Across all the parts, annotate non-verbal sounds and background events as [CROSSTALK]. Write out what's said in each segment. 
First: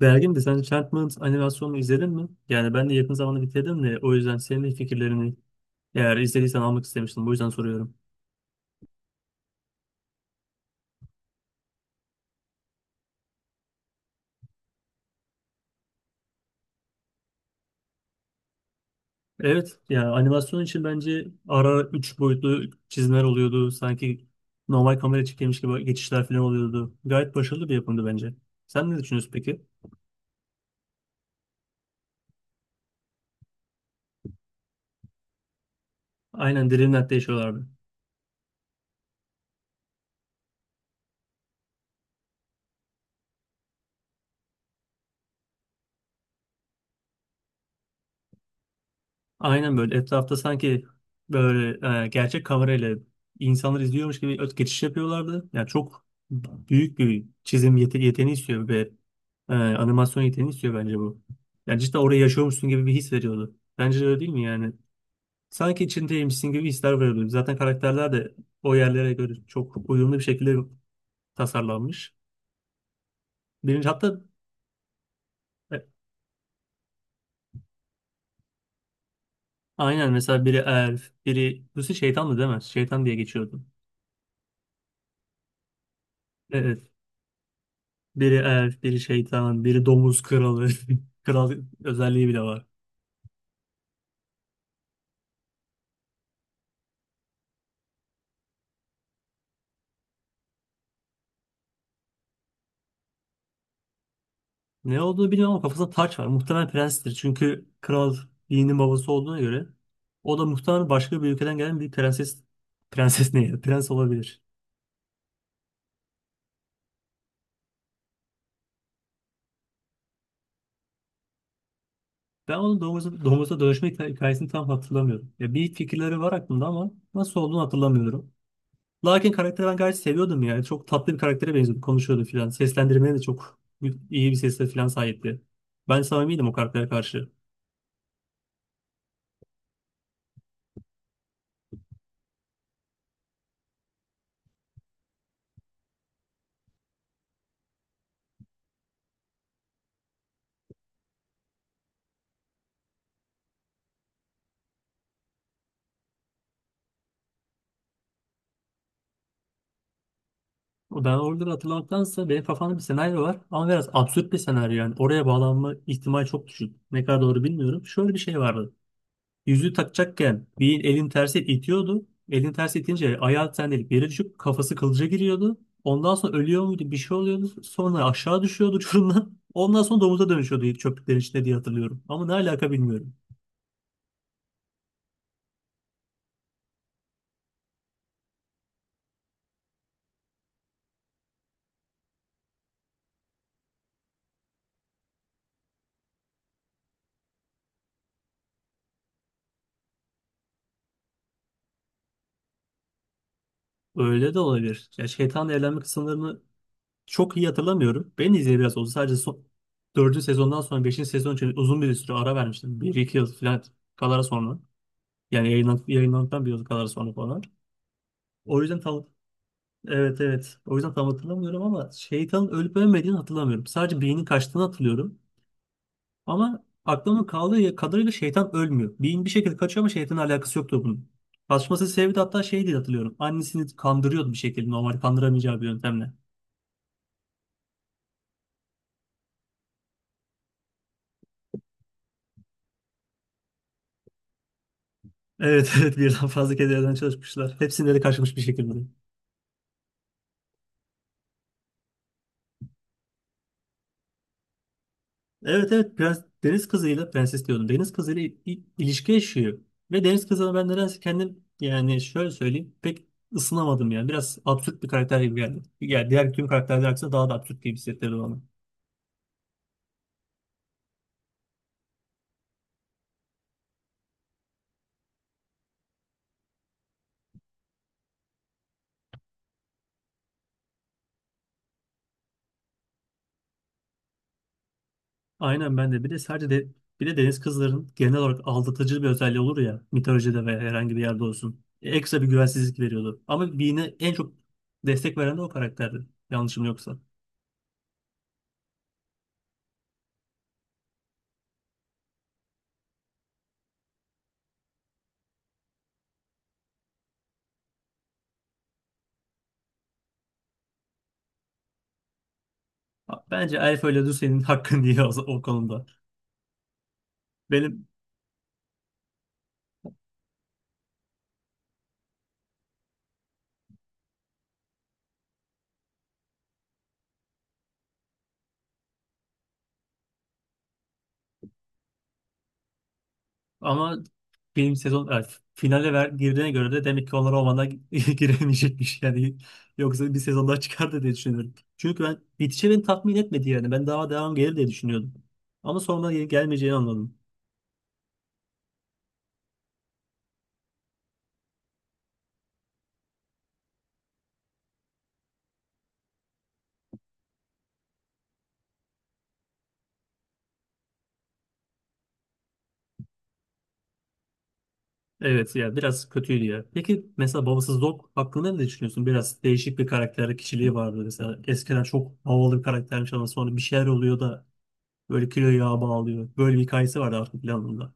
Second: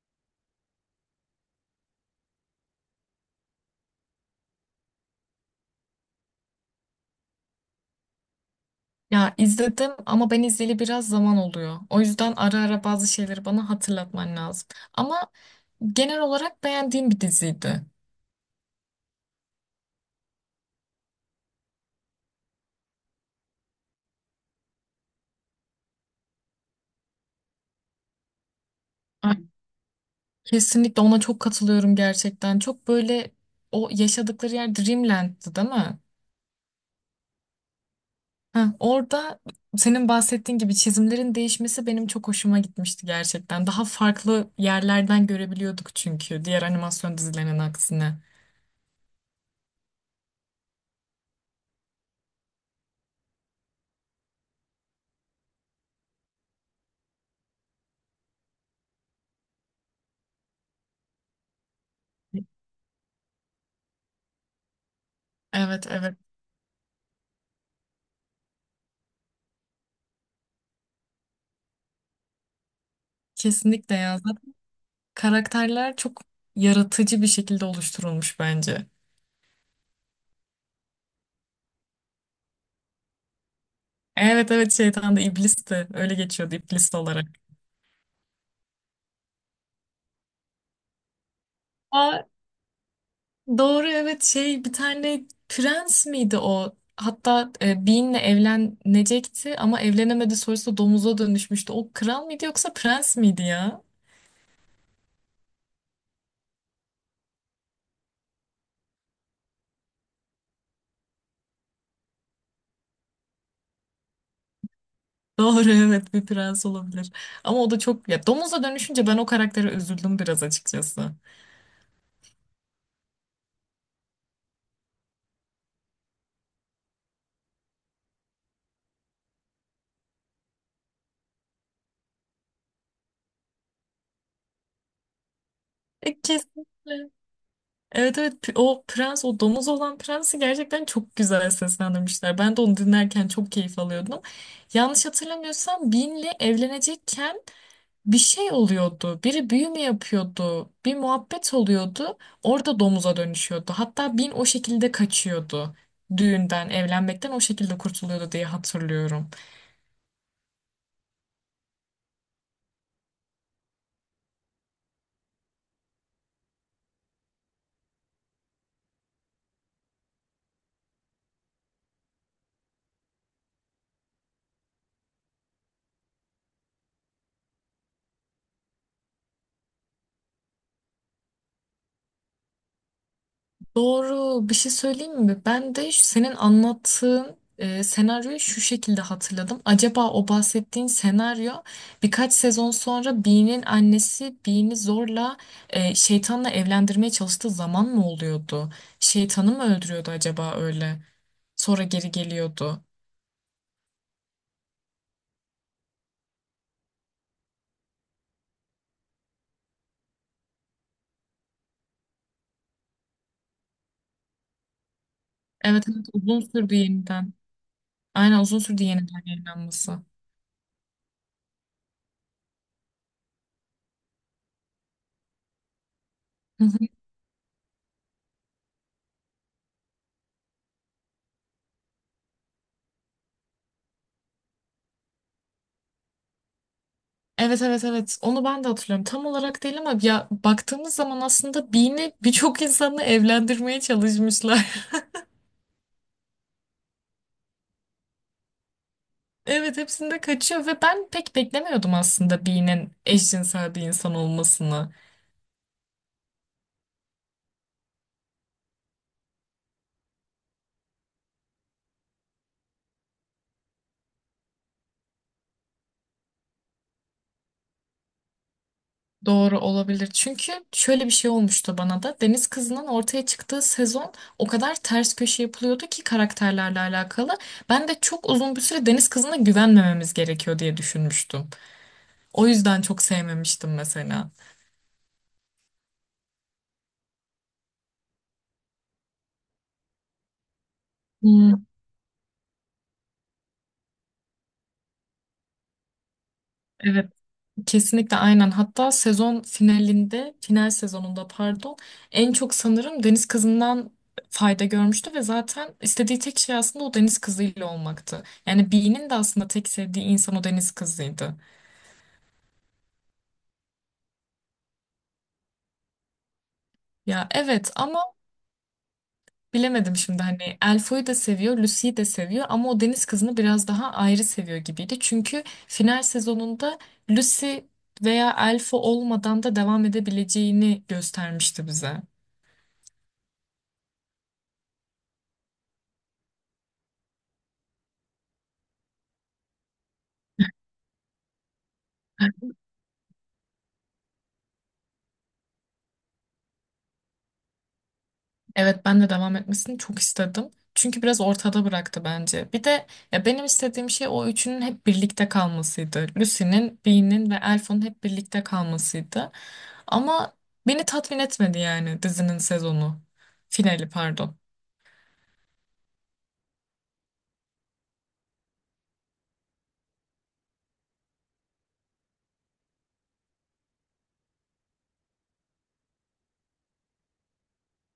Bergin de sen Enchantment animasyonunu izledin mi? Yani ben de yakın zamanda bitirdim de o yüzden senin de fikirlerini eğer izlediysen almak istemiştim. Bu yüzden soruyorum. Ya izledim ama ben izleyeli biraz zaman oluyor. O yüzden ara ara bazı şeyleri bana hatırlatman lazım. Ama genel olarak beğendiğim bir diziydi. Evet, yani animasyon için bence ara ara 3 boyutlu çizimler oluyordu. Sanki normal kamera çekilmiş gibi geçişler falan oluyordu. Gayet başarılı bir yapımdı bence. Sen ne düşünüyorsun Ay, peki? Kesinlikle ona çok katılıyorum gerçekten. Çok böyle o yaşadıkları yer Dreamland'dı değil mi? Aynen, Dreamland'de yaşıyorlardı. Orada senin bahsettiğin gibi çizimlerin değişmesi benim çok hoşuma gitmişti gerçekten. Daha farklı yerlerden görebiliyorduk çünkü diğer animasyon dizilerinin aksine. Aynen, böyle etrafta sanki böyle gerçek kamerayla insanlar izliyormuş gibi öt geçiş yapıyorlardı. Yani çok büyük bir çizim yeteneği istiyor ve animasyon yeteneği istiyor bence bu. Yani cidden orayı yaşıyormuşsun gibi bir his veriyordu. Bence de öyle değil mi yani? Sanki Evet evet içindeymişsin gibi hisler veriyordu. Zaten karakterler de o yerlere göre çok uyumlu bir şekilde tasarlanmış. Birinci kesinlikle hatta ya. e, Karakterler çok yaratıcı bir şekilde oluşturulmuş bence. aynen, mesela biri elf, biri Lucy şeytandı değil mi? Şeytan diye geçiyordu. Evet evet şeytan da iblis de öyle geçiyordu Evet. iblis olarak. Biri elf, biri şeytan, biri domuz kralı. [LAUGHS] Kral Aa, özelliği bile var. doğru evet şey bir tane prens miydi o? Hatta Bean'le evlenecekti ama evlenemedi sonrasında domuza dönüşmüştü. O kral mıydı yoksa prens miydi ya? Ne olduğunu bilmiyorum ama kafasında taç var. Muhtemelen prenstir. Çünkü kral Yiğit'in babası olduğuna göre o da muhtemelen başka bir ülkeden gelen bir prenses ne ya? Prens olabilir. Doğru [LAUGHS] evet bir prens olabilir. Ama o da çok ya domuza dönüşünce ben o karaktere üzüldüm biraz açıkçası. Ben onun domuza dönüşme hikayesini tam hatırlamıyorum. Ya bir fikirleri var aklımda ama nasıl olduğunu hatırlamıyorum. Larkin karakteri ben gayet seviyordum yani. Çok tatlı bir karaktere benziyordu. Konuşuyordu filan. Seslendirmeye de çok iyi bir sesle filan sahipti. Ben samimiydim o karaktere Kesinlikle. karşı. Evet evet o prens o domuz olan prensi gerçekten çok güzel seslendirmişler. Ben de onu dinlerken çok keyif alıyordum. Yanlış hatırlamıyorsam Bean'le evlenecekken bir şey oluyordu. Biri büyü mü yapıyordu? Bir muhabbet oluyordu. Orada domuza dönüşüyordu. Hatta Bin o şekilde kaçıyordu. Düğünden, evlenmekten o şekilde kurtuluyordu diye hatırlıyorum. O ben oraları hatırlamaktansa benim kafamda bir senaryo var ama biraz absürt bir senaryo yani. Oraya bağlanma ihtimali çok düşük. Ne kadar doğru bilmiyorum. Şöyle bir şey vardı. Yüzüğü takacakken bir elin tersi itiyordu. Elin tersi itince ayağı sendelik yere düşüp kafası kılıca giriyordu. Ondan sonra ölüyor muydu bir şey oluyordu. Sonra aşağı düşüyordu [LAUGHS] uçurumdan. Ondan sonra domuza dönüşüyordu çöplüklerin içinde diye hatırlıyorum. Ama ne alaka bilmiyorum. Doğru. Bir şey söyleyeyim mi? Ben de senin anlattığın senaryoyu şu şekilde hatırladım. Acaba o bahsettiğin senaryo birkaç sezon sonra Bee'nin annesi Bee'ni zorla şeytanla evlendirmeye çalıştığı zaman mı oluyordu? Şeytanı mı öldürüyordu acaba öyle? Sonra geri geliyordu. Öyle de olabilir. Ya şeytanla evlenme kısımlarını çok iyi hatırlamıyorum. Ben de izleyeli biraz oldu. 4. sezondan sonra beşinci sezon için uzun bir süre ara vermiştim. Bir iki yıl falan kadar sonra. Yani Evet, evet uzun yayınlandıktan bir yıl sürdü kadar sonra yeniden. falan. Aynen uzun O yüzden sürdü tam yeniden yayınlanması. Evet, evet. O yüzden tam hatırlamıyorum ama şeytanın ölüp ölmediğini hatırlamıyorum. Sadece beynin kaçtığını hatırlıyorum. Ama aklımda kaldığı kadarıyla şeytan ölmüyor. Beyin bir şekilde kaçıyor ama şeytanın alakası yoktu bunun. Kaçması sebebi de hatta şey diye hatırlıyorum. Annesini kandırıyordu bir şekilde normal kandıramayacağı bir yöntemle. Evet evet evet onu ben de hatırlıyorum. Tam olarak değil ama ya baktığımız zaman aslında Bean'i birçok insanla evlendirmeye çalışmışlar. [LAUGHS] Evet, [LAUGHS] evet, birden fazla kez evden çalışmışlar. Hepsinde de kaçmış bir şekilde. Evet hepsinde kaçıyor ve ben pek beklemiyordum aslında Bean'in eşcinsel bir insan olmasını. Evet evet, deniz kızıyla prenses diyordum. Deniz kızıyla ilişki yaşıyor. Ve deniz kızına ben nedense kendim yani şöyle söyleyeyim pek ısınamadım yani. Biraz absürt bir karakter gibi geldi. Yani diğer tüm karakterler aksine daha da absürt gibi hissettirdi bana. Doğru olabilir. Çünkü şöyle bir şey olmuştu bana da. Deniz Kızı'nın ortaya çıktığı sezon o kadar ters köşe yapılıyordu ki karakterlerle alakalı. Ben de çok uzun bir süre Deniz Kızı'na güvenmememiz gerekiyor diye düşünmüştüm. O yüzden çok sevmemiştim mesela. Aynen, ben de bir de deniz kızların genel olarak aldatıcı bir özelliği olur ya mitolojide veya herhangi bir yerde olsun. Hmm, Ekstra bir güvensizlik veriyordu. Ama Bean'e en çok destek veren de o karakterdi. Yanlışım yoksa. evet. Kesinlikle aynen. Hatta sezon finalinde, final sezonunda pardon, en çok sanırım deniz kızından fayda görmüştü ve zaten istediği tek şey aslında o deniz kızıyla olmaktı. Yani Bee'nin de aslında tek sevdiği insan o deniz kızıydı. Bence Elf ile Lucy'nin hakkını diye [LAUGHS] o konuda. Ya evet Benim ama bilemedim şimdi hani Elfo'yu da seviyor, Lucy'yi de seviyor ama o deniz kızını biraz daha ayrı seviyor gibiydi. Çünkü final sezonunda Lucy veya Elfo olmadan da devam edebileceğini göstermişti bize. Ama film sezon yani girdiğine göre de demek ki onlar o [LAUGHS] giremeyecekmiş yani. Yoksa bir sezon daha çıkardı diye düşünüyorum. Çünkü ben bitişi beni tatmin etmedi yani. Ben daha devam gelir diye düşünüyordum. Ama sonra gelmeyeceğini anladım. Evet ben de devam etmesini çok istedim. Çünkü biraz ortada bıraktı bence. Bir de ya benim istediğim şey o üçünün hep birlikte kalmasıydı. Lucy'nin, Bean'in ve Elf'in hep birlikte kalmasıydı. Ama beni tatmin etmedi yani dizinin sezonu. Finali pardon. Evet ya, biraz kötüydü ya. Peki mesela babasız Dog hakkında ne düşünüyorsun? Biraz değişik bir karakter kişiliği vardı mesela. Eskiden çok havalı bir karaktermiş ama sonra bir şeyler oluyor da böyle kilo yağa bağlıyor. Böyle bir hikayesi vardı artık planında.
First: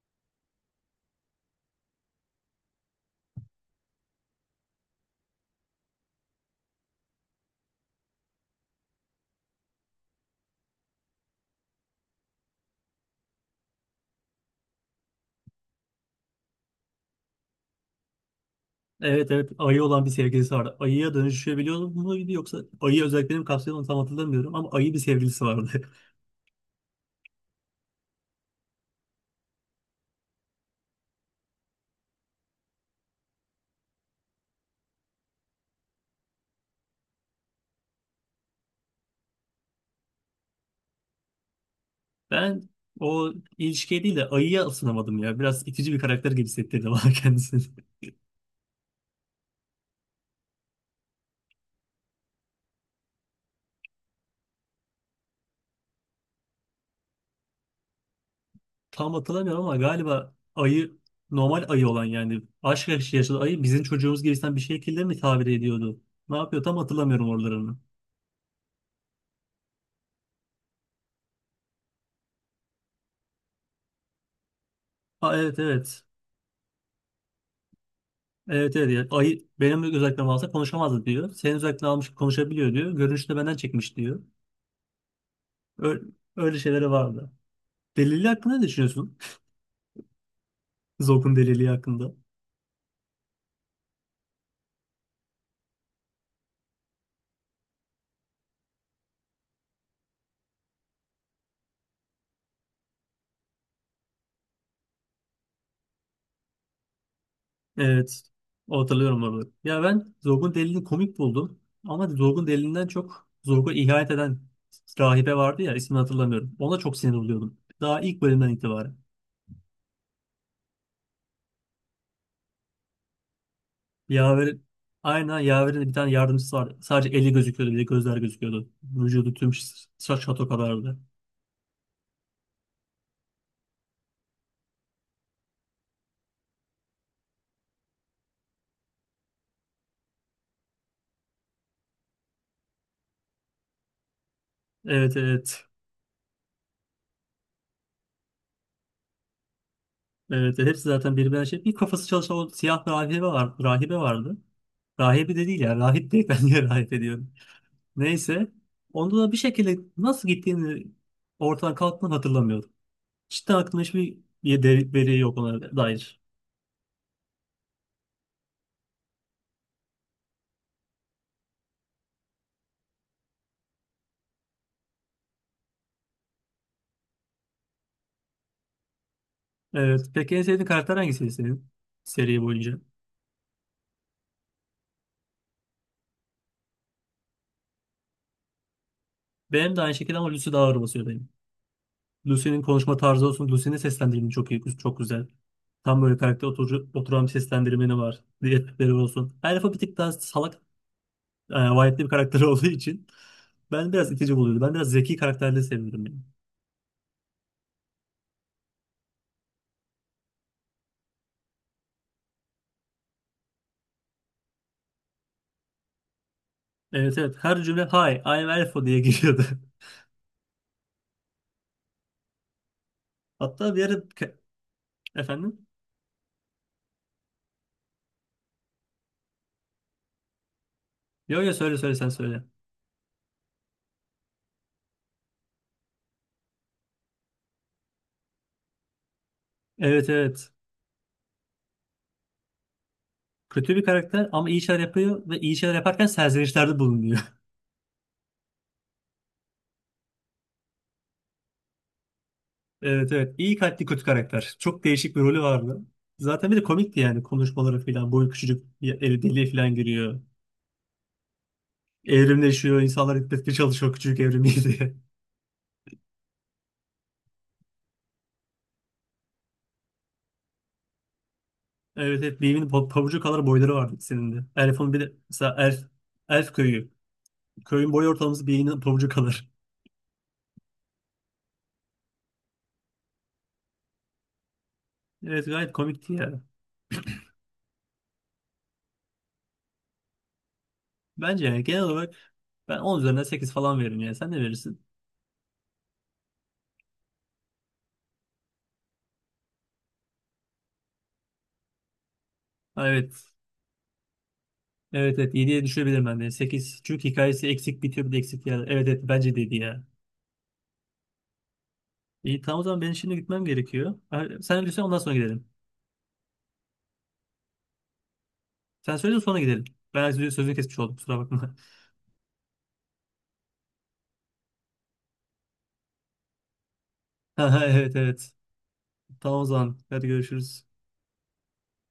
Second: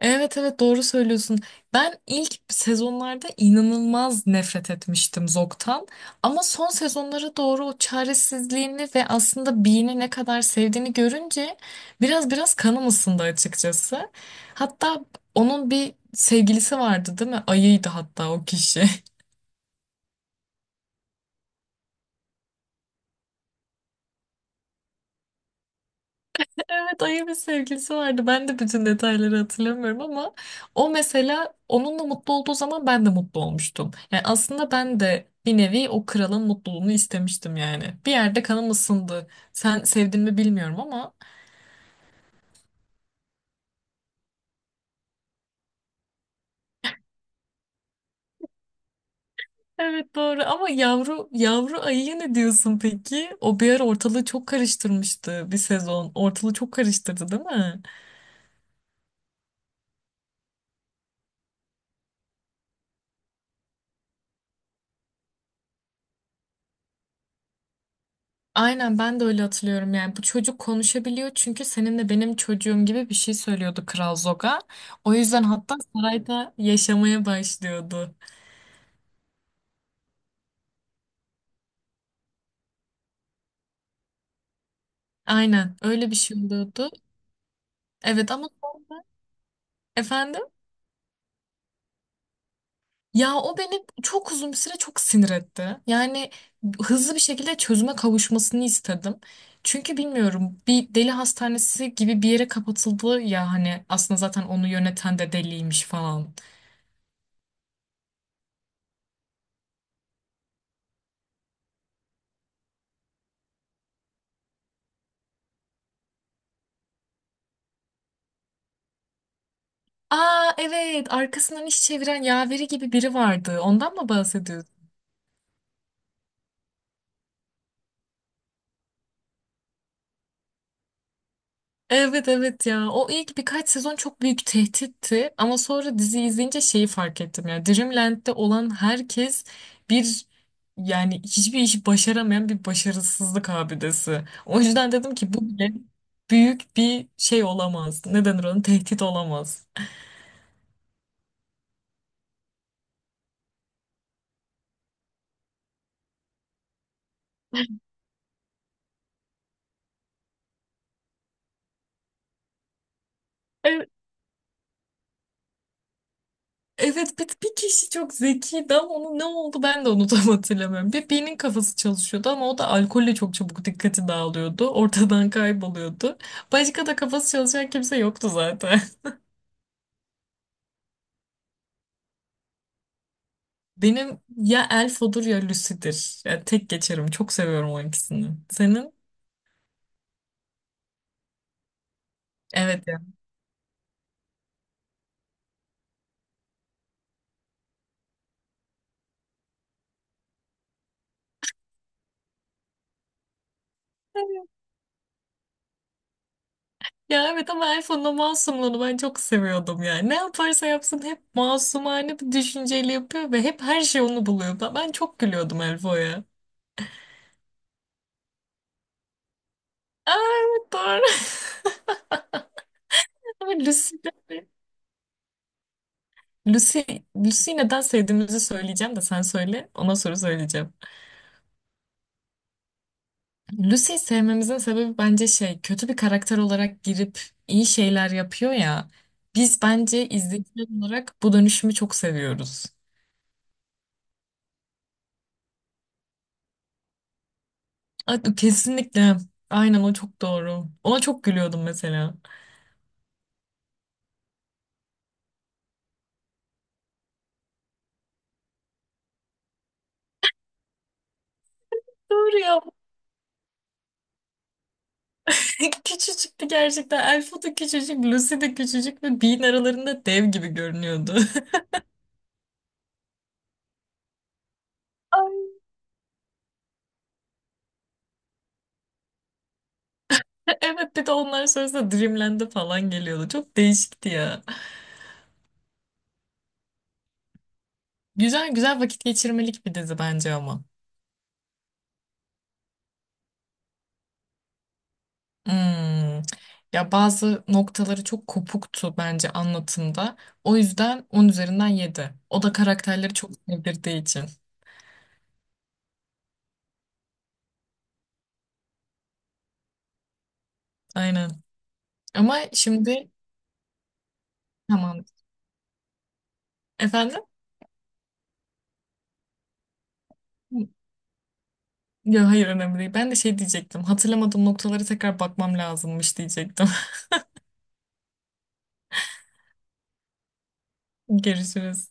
Evet evet doğru söylüyorsun. Ben ilk sezonlarda inanılmaz nefret etmiştim Zog'tan. Ama son sezonlara doğru o çaresizliğini ve aslında Bean'i ne kadar sevdiğini görünce biraz kanım ısındı açıkçası. Hatta onun bir sevgilisi vardı değil mi? Ayıydı hatta o kişi. [LAUGHS] Evet evet, ayı olan bir sevgilisi vardı. Ayıya dönüşebiliyor muydu yoksa ayı özelliklerini mi kapsıyordu onu tam hatırlamıyorum ama ayı bir sevgilisi vardı. [LAUGHS] Evet ayı bir sevgilisi vardı. Ben de bütün detayları hatırlamıyorum ama o mesela onunla mutlu olduğu zaman ben de mutlu olmuştum. Yani aslında ben de bir nevi o kralın mutluluğunu istemiştim yani. Bir yerde kanım ısındı. Sen sevdin mi bilmiyorum ama. Ben o ilişkiye değil de ayıya ısınamadım ya. Biraz itici bir karakter gibi hissettirdi bana [LAUGHS] kendisini. Evet doğru ama yavru yavru ayıya ne diyorsun peki? O bir ara ortalığı çok karıştırmıştı bir sezon. Ortalığı çok karıştırdı değil mi? Tam hatırlamıyorum ama galiba ayı normal ayı olan yani aşk yaşlı yaşlı ayı bizim çocuğumuz gibisinden bir şekilde mi tabir ediyordu? Ne yapıyor tam hatırlamıyorum oralarını. Aynen ben de öyle hatırlıyorum yani bu çocuk konuşabiliyor çünkü senin de benim çocuğum gibi bir şey söylüyordu Kral Zoga. O Ha yüzden evet, hatta evet. sarayda yaşamaya başlıyordu. Evet evet. Ya, ayı benim özellikle alsa konuşamazdı diyor. Senin özellikle almış konuşabiliyor diyor. Görünüşte benden çekmiş diyor. Aynen Öyle, öyle bir şey öyle şeyleri oluyordu. vardı. Delili Evet ama hakkında ne düşünüyorsun? efendim? [LAUGHS] Zog'un deliliği hakkında. Ya o beni çok uzun bir süre çok sinir etti. Yani hızlı bir şekilde çözüme kavuşmasını istedim. Çünkü bilmiyorum bir deli hastanesi gibi bir yere kapatıldı ya hani aslında zaten onu yöneten de deliymiş falan. Evet. O hatırlıyorum orada. Ya ben Zog'un delilini komik buldum. Ama Zog'un delilinden çok Zog'a ihanet eden rahibe vardı ya, ismini hatırlamıyorum. Ona çok sinir oluyordum. Daha ilk bölümden itibaren. Aa evet arkasından iş çeviren yaveri gibi biri vardı. Ondan mı Yaver, bahsediyorsun? aynen Yaver'in de bir tane yardımcısı vardı. Sadece eli gözüküyordu, bir de gözler gözüküyordu. Vücudu tüm saç şato kadardı. Evet evet ya o ilk birkaç sezon çok büyük tehditti ama sonra dizi izleyince şeyi fark ettim ya Dreamland'de olan herkes bir, yani hiçbir işi başaramayan bir başarısızlık abidesi. O yüzden dedim Evet, ki bu evet. bile büyük bir şey olamaz. Ne denir onun tehdit olamaz. Evet, evet. Hepsi zaten birbirine şey. Bir kafası çalışan o siyah rahibe var. Rahibe vardı. Rahibe de değil ya. Rahip değil, [LAUGHS] ben niye rahip ediyorum. Neyse. Onda da bir şekilde nasıl gittiğini ortadan kalktığını hatırlamıyorum. Cidden aklımda hiçbir veri yok ona dair. Evet bir kişi çok zekiydi ama onun ne oldu ben de onu [LAUGHS] tam hatırlamıyorum. Bir birinin kafası çalışıyordu ama o da alkolle çok çabuk dikkati dağılıyordu. Ortadan kayboluyordu. Başka da kafası çalışan kimse yoktu zaten. Evet. Peki en sevdiğin karakter hangisiydi senin seri boyunca? [LAUGHS] Benim ya Elf olur ya Lucy'dir. Yani tek geçerim. Çok seviyorum o ikisini. Senin? Benim de aynı şekilde ama Lucy daha ağır basıyor benim. Lucy'nin Evet konuşma ya. tarzı olsun. Lucy'nin seslendirimi çok iyi, çok güzel. Tam böyle karakter oturan bir seslendirmeni var. Diyetleri olsun. Elf'a bir tık daha salak, vahitli bir karakter [LAUGHS] olduğu için ben biraz itici buluyordum. Ben biraz zeki karakterleri seviyorum yani. Ya evet ama Elf'in o masumluğunu ben çok seviyordum yani. Ne yaparsa yapsın hep masumane bir düşünceyle yapıyor ve hep her şey onu buluyor. Ben çok gülüyordum Elfo'ya. Evet, evet. Her cümle hi, I'm Elfo diye giriyordu. Aa, evet doğru. [LAUGHS] [LAUGHS] Ama Hatta bir ara efendim? Lucy, Lucy'yi neden sevdiğimizi söyleyeceğim de sen söyle, ona soru söyleyeceğim. Yo yo, söyle sen söyle. Lucy'yi sevmemizin sebebi bence şey, kötü bir karakter olarak girip iyi şeyler yapıyor ya. Biz Evet, bence evet. izleyiciler olarak bu dönüşümü çok seviyoruz. Kötü bir karakter ama iyi şeyler yapıyor ve iyi şeyler yaparken serzenişlerde bulunuyor. Kesinlikle. Aynen o çok doğru. Ona çok gülüyordum mesela. Evet, evet. İyi kalpli kötü karakter. Çok değişik bir rolü vardı. Zaten bir de komikti yani konuşmaları falan. Boyu küçücük bir eli deliğe falan giriyor. Doğru ya. Evrimleşiyor. İnsanlar etmeye çalışıyor küçücük evrimi diye. [LAUGHS] [LAUGHS] Küçücüktü gerçekten. Elfo da küçücük, Lucy de küçücük ve Bean aralarında dev gibi görünüyordu. Evet, evet. Beam'in pabucu kadar boyları vardı ikisinin de. Elf'in bir de [LAUGHS] mesela Elf köyü. Köyün boy ortalaması Beam'in pabucu kadar. [LAUGHS] [LAUGHS] Evet bir de onların sırasında Dreamland'e falan geliyordu. Çok değişikti ya. Evet, gayet komikti ya. Güzel güzel vakit geçirmelik bir dizi bence ama. Bence yani genel olarak ben 10 üzerinden 8 falan veririm ya. Sen ne verirsin? Hmm. Ya bazı noktaları çok kopuktu bence anlatımda. O yüzden 10 üzerinden 7. O da Ha, karakterleri çok evet. sevdirdiği için. Evet evet, 7'ye düşebilirim ben de. Sekiz çünkü hikayesi eksik bitiyor bir de eksik yer. Evet evet, bence dedi ya. Aynen. Ama İyi tamam, o zaman benim şimdi şimdi gitmem gerekiyor. Sen önce söyle ondan tamam. sonra gidelim. Efendim? Sen söyle de sonra gidelim. Ben sözünü kesmiş oldum, kusura bakma. Ya hayır önemli değil. Ben de şey diyecektim. Hatırlamadığım noktalara tekrar bakmam lazımmış diyecektim. [LAUGHS] Evet, evet. Tamam o zaman. Hadi görüşürüz. [LAUGHS] Görüşürüz.